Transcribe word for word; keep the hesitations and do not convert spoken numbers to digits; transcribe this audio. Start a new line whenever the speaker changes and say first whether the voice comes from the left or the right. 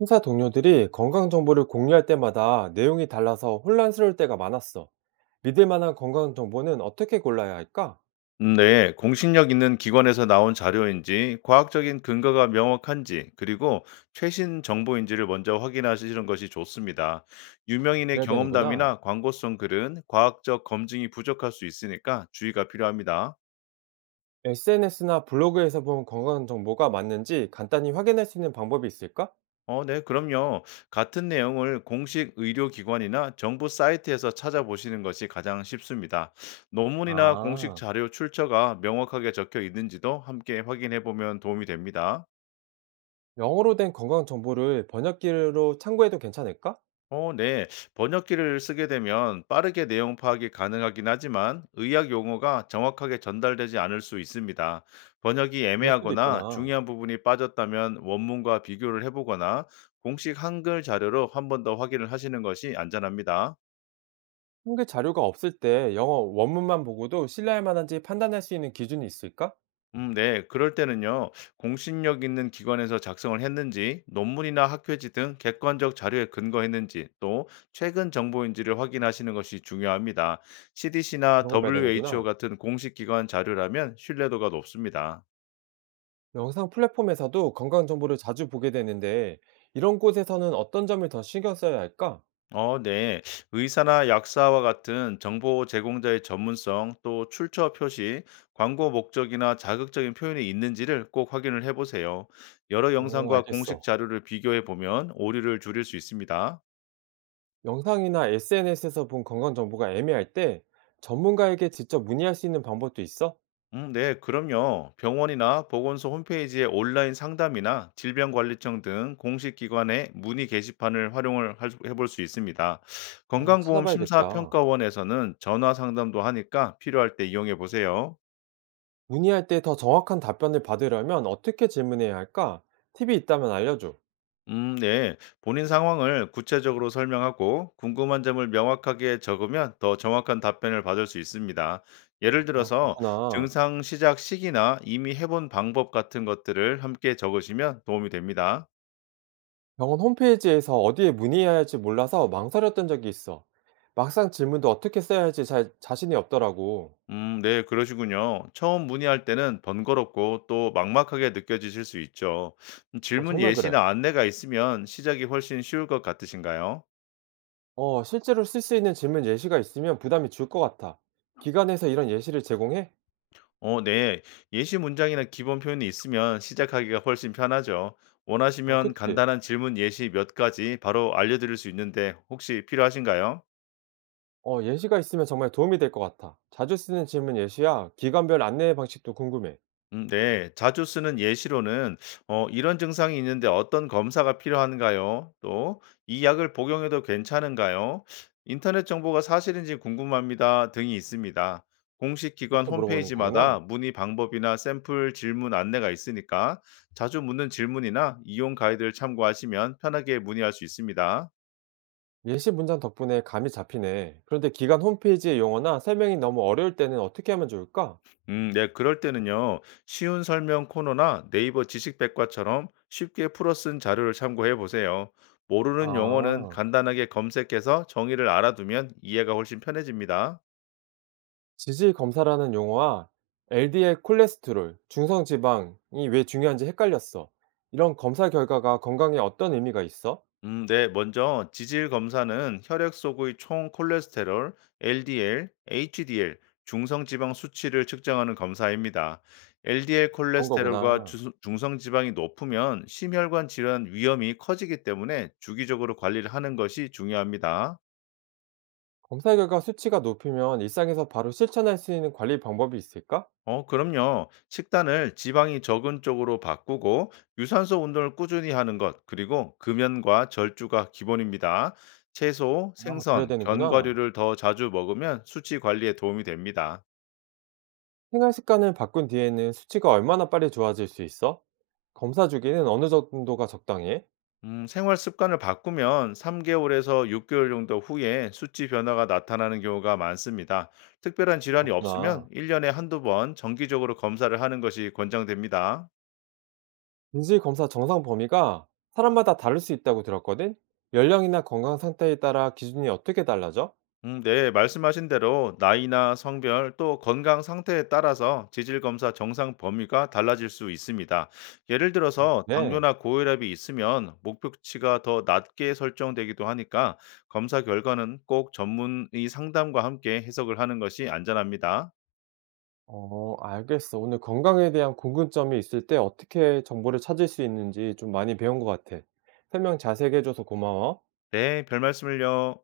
right: 회사 동료들이 건강 정보를 공유할 때마다 내용이 달라서 혼란스러울 때가 많았어. 믿을 만한 건강 정보는 어떻게 골라야 할까?
left: 음, 네, 공신력 있는 기관에서 나온 자료인지, 과학적인 근거가 명확한지, 그리고 최신 정보인지를 먼저 확인하시는 것이 좋습니다. 유명인의
right: 그래야 되는구나.
left: 경험담이나 광고성 글은 과학적 검증이 부족할 수 있으니까 주의가 필요합니다.
right: 에스엔에스나 블로그에서 본 건강 정보가 맞는지 간단히 확인할 수 있는 방법이 있을까?
left: 어, 네, 그럼요. 같은 내용을 공식 의료기관이나 정부 사이트에서 찾아보시는 것이 가장 쉽습니다. 논문이나 공식
right: 아,
left: 자료 출처가 명확하게 적혀 있는지도 함께 확인해 보면 도움이 됩니다.
right: 영어로 된 건강 정보를 번역기로 참고해도 괜찮을까?
left: 어, 네. 번역기를 쓰게 되면 빠르게 내용 파악이 가능하긴 하지만 의학 용어가 정확하게 전달되지 않을 수 있습니다. 번역이
right: 그럴 수도
left: 애매하거나
right: 있구나.
left: 중요한 부분이 빠졌다면 원문과 비교를 해보거나 공식 한글 자료로 한 번 더 확인을 하시는 것이 안전합니다.
right: 한글 자료가 없을 때 영어 원문만 보고도 신뢰할 만한지 판단할 수 있는 기준이 있을까?
left: 음 네. 그럴 때는요. 공신력 있는 기관에서 작성을 했는지, 논문이나 학회지 등 객관적 자료에 근거했는지, 또 최근 정보인지를 확인하시는 것이 중요합니다. 씨디씨나
right: 그런 거 봐야
left: 더블유에이치오
right: 되는구나.
left: 같은 공식 기관 자료라면 신뢰도가 높습니다.
right: 영상 플랫폼에서도 건강 정보를 자주 보게 되는데, 이런 곳에서는 어떤 점을 더 신경 써야 할까?
left: 어 네. 의사나 약사와 같은 정보 제공자의 전문성, 또 출처 표시, 광고 목적이나 자극적인 표현이 있는지를 꼭 확인을 해 보세요. 여러
right: 어,
left: 영상과 공식
right: 알겠어.
left: 자료를 비교해 보면 오류를 줄일 수 있습니다.
right: 영상이나 에스엔에스에서 본 건강 정보가 애매할 때, 전문가에게 직접 문의할 수 있는 방법도 있어?
left: 음, 네, 그럼요. 병원이나 보건소 홈페이지의 온라인 상담이나 질병관리청 등 공식 기관의 문의 게시판을 활용을 할 수- 해볼 수 있습니다.
right: 어,
left: 건강보험
right: 찾아봐야겠다.
left: 심사평가원에서는 전화 상담도 하니까 필요할 때 이용해 보세요.
right: 문의할 때 더 정확한 답변을 받으려면 어떻게 질문해야 할까? 팁이 있다면 알려줘.
left: 음, 네. 본인 상황을 구체적으로 설명하고 궁금한 점을 명확하게 적으면 더 정확한 답변을 받을 수 있습니다. 예를
right: 아,
left: 들어서
right: 그렇구나.
left: 증상 시작 시기나 이미 해본 방법 같은 것들을 함께 적으시면 도움이 됩니다.
right: 병원 홈페이지에서 어디에 문의해야 할지 몰라서 망설였던 적이 있어. 막상 질문도 어떻게 써야 할지 잘 자신이 없더라고.
left: 음, 네, 그러시군요. 처음 문의할 때는 번거롭고 또 막막하게 느껴지실 수 있죠. 음,
right: 어,
left: 질문
right: 정말 그래.
left: 예시나 안내가 있으면 시작이 훨씬 쉬울 것 같으신가요?
right: 어, 실제로 쓸 수 있는 질문 예시가 있으면 부담이 줄 것 같아. 기관에서 이런 예시를 제공해?
left: 어, 네. 예시 문장이나 기본 표현이 있으면 시작하기가 훨씬 편하죠.
right: 어,
left: 원하시면
right: 그치.
left: 간단한 질문 예시 몇 가지 바로 알려드릴 수 있는데 혹시 필요하신가요?
right: 어, 예시가 있으면 정말 도움이 될 것 같아. 자주 쓰는 질문 예시야, 기관별 안내 방식도 궁금해.
left: 음 네. 자주 쓰는 예시로는 어 "이런 증상이 있는데 어떤 검사가 필요한가요?" 또 "이 약을 복용해도 괜찮은가요?", "인터넷 정보가 사실인지 궁금합니다." 등이 있습니다. 공식 기관
right: 이렇게 물어보는
left: 홈페이지마다
right: 거구나.
left: 문의 방법이나 샘플 질문 안내가 있으니까 자주 묻는 질문이나 이용 가이드를 참고하시면 편하게 문의할 수 있습니다.
right: 예시 문장 덕분에 감이 잡히네. 그런데 기관 홈페이지의 용어나 설명이 너무 어려울 때는 어떻게 하면 좋을까?
left: 음, 네, 그럴 때는요, 쉬운 설명 코너나 네이버 지식백과처럼 쉽게 풀어 쓴 자료를 참고해 보세요. 모르는 용어는
right: 아,
left: 간단하게 검색해서 정의를 알아두면 이해가 훨씬 편해집니다.
right: 지질 검사라는 용어와 엘디엘 콜레스테롤, 중성 지방이 왜 중요한지 헷갈렸어. 이런 검사 결과가 건강에 어떤 의미가 있어?
left: 음, 네, 먼저 지질 검사는 혈액 속의 총 콜레스테롤, 엘디엘, 에이치디엘, 중성지방 수치를 측정하는 검사입니다. 엘디엘
right: 그런
left: 콜레스테롤과
right: 거구나.
left: 주- 중성지방이 높으면 심혈관 질환 위험이 커지기 때문에 주기적으로 관리를 하는 것이 중요합니다.
right: 검사 결과 수치가 높으면 일상에서 바로 실천할 수 있는 관리 방법이 있을까?
left: 어, 그럼요. 식단을 지방이 적은 쪽으로 바꾸고 유산소 운동을 꾸준히 하는 것, 그리고 금연과 절주가 기본입니다. 채소,
right: 아, 그래야
left: 생선,
right: 되는구나.
left: 견과류를 더 자주 먹으면 수치 관리에 도움이 됩니다.
right: 생활 습관을 바꾼 뒤에는 수치가 얼마나 빨리 좋아질 수 있어? 검사 주기는 어느 정도가 적당해?
left: 음, 생활 습관을 바꾸면 삼 개월에서 육 개월 정도 후에 수치 변화가 나타나는 경우가 많습니다. 특별한 질환이 없으면
right: 그렇구나.
left: 일 년에 한두 번 정기적으로 검사를 하는 것이 권장됩니다.
right: 인질 검사 정상 범위가 사람마다 다를 수 있다고 들었거든? 연령이나 건강 상태에 따라 기준이 어떻게 달라져?
left: 음, 네, 말씀하신 대로 나이나 성별 또 건강 상태에 따라서 지질 검사 정상 범위가 달라질 수 있습니다. 예를 들어서
right: 네.
left: 당뇨나 고혈압이 있으면 목표치가 더 낮게 설정되기도 하니까 검사 결과는 꼭 전문의 상담과 함께 해석을 하는 것이 안전합니다.
right: 어, 알겠어. 오늘 건강에 대한 궁금점이 있을 때 어떻게 정보를 찾을 수 있는지 좀 많이 배운 것 같아. 설명 자세히 해줘서 고마워.
left: 네, 별 말씀을요.